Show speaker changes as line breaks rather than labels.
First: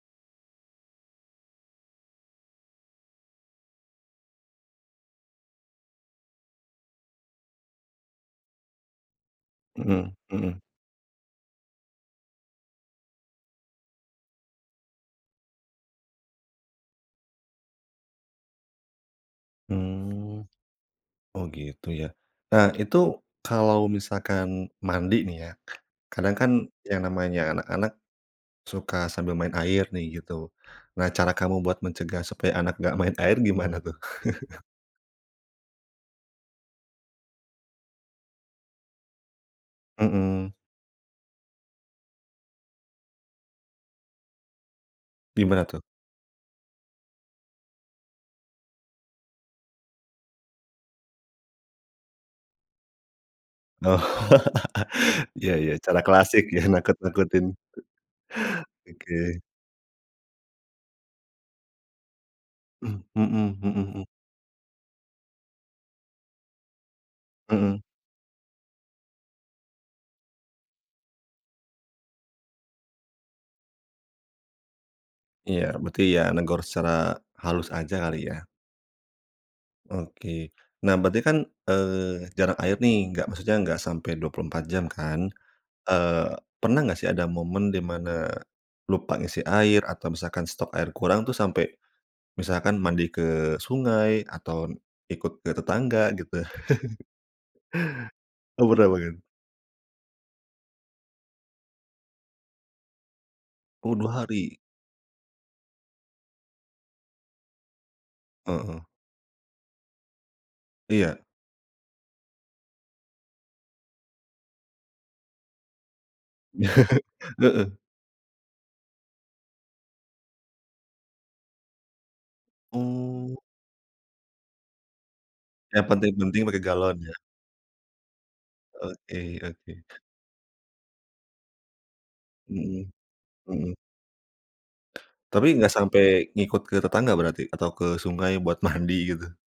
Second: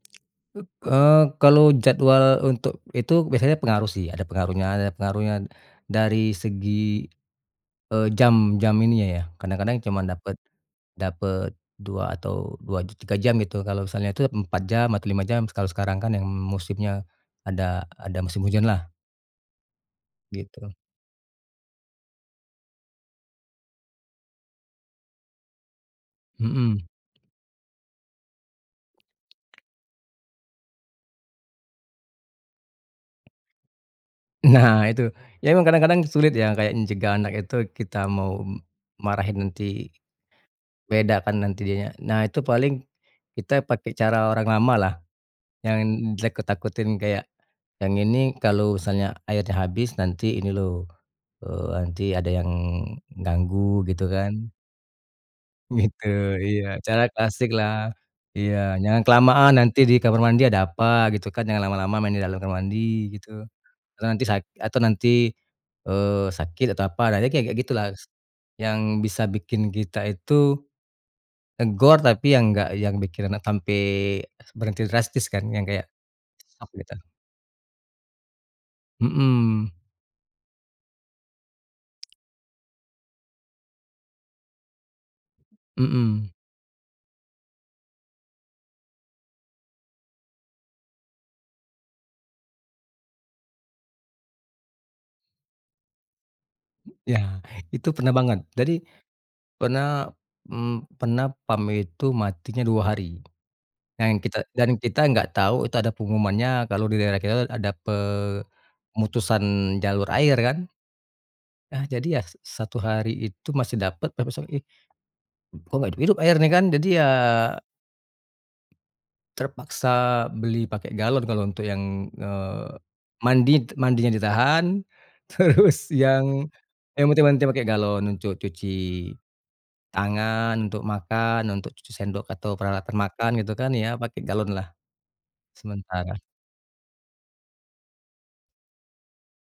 Up eee, kalau jadwal untuk itu biasanya pengaruh, sih, ada pengaruhnya ada pengaruhnya dari segi, e jam jam ininya, ya, kadang-kadang
Hmm
cuman dapat
hmm.
dapat 2 atau 2 j tiga jam, gitu. Kalau misalnya itu, 4 jam atau 5 jam, kalau sekarang, kan, yang musimnya ada ada musim hujanlah.
Mmm.
Gitu.
Oh, gitu, ya. Nah, itu, kalau misalkan mandi, nih ya, kadang, kan,
Hmm.
yang namanya anak-anak suka sambil main air, nih, gitu. Nah, cara kamu buat mencegah supaya anak enggak main air gimana, tuh?
Nah, itu. Iya, emang kadang-kadang sulit, ya, kayak cegah anak itu. Kita mau m marahin, nanti,
Hmm.
beda, kan, nanti dianya nah, itu paling kita pakai cara orang lamalah,
Gimana, tuh?
yang ditakut-takutin, kayak, "Yang ini, kalau misalnya airnya habis, nanti ini, loh, eee, nanti ada yang nganggu,"
Oh,
gitu, kan.
ya ya. Cara
Gitu,
klasik, ya,
iya. Cara
nakut-nakutin.
klasiklah, iya. "Jangan
Oke.
kelamaan, nanti di kamar mandi ada apa," gitu, kan. "Jangan lama-lama main di dalam kamar
Mhm,
mandi," gitu.
hmm hmm hmm.
Atau, "Nanti sak atau, nanti, eee, sakit atau apa, nah, nanti," kayak-kayak
Mhm.
gitulah s yang bisa bikin kita itu negor, tapi yang enggak, yang bikin anak sampai berhenti drastis, kan, yang
Iya.
kayak
Berarti, ya, negor
Oh, gitu.
secara halus aja kali, ya.
Mhm.
Oke. Nah, berarti, kan, eee, jarak air, nih, enggak, maksudnya enggak sampai 24 jam, kan.
Mhm.
Eee, pernah enggak, sih, ada momen di mana lupa ngisi air, atau misalkan stok air kurang, tuh, sampe misalkan mandi ke sungai atau ikut ke tetangga, gitu?
Iya, itu pernah banget.
Oh,
Jadi,
pernah banget.
pernah, mmm, pernah PAM itu matinya 2 hari.
Oh,
Yang
2
kita
hari.
dan kita enggak tahu itu ada pengumumannya kalau di daerah kita, tuh, ada
Heeh.
pemutusan jalur air, kan.
Iya.
Ah, jadi ya sa satu hari itu masih dapat, tapi besok pagi, kok, enggak hidup-hidup airnya, kan? Jadi, ya
Heeh.
terpaksa beli pakai galon. Kalau untuk yang, eee,
Oh.
mandi t mandinya ditahan.
Yang
Terus,
penting-penting
yang,
pakai galon,
ya
ya.
mandi- mandi pakai galon untuk cuci
Oke oke.
tangan, untuk makan, untuk cuci sendok, atau
Hmm,
peralatan makan, gitu, kan,
hmm.
ya, pakai galonlah,
Tapi, enggak
sementara.
sampai ngikut ke tetangga berarti, atau ke sungai buat mandi, gitu?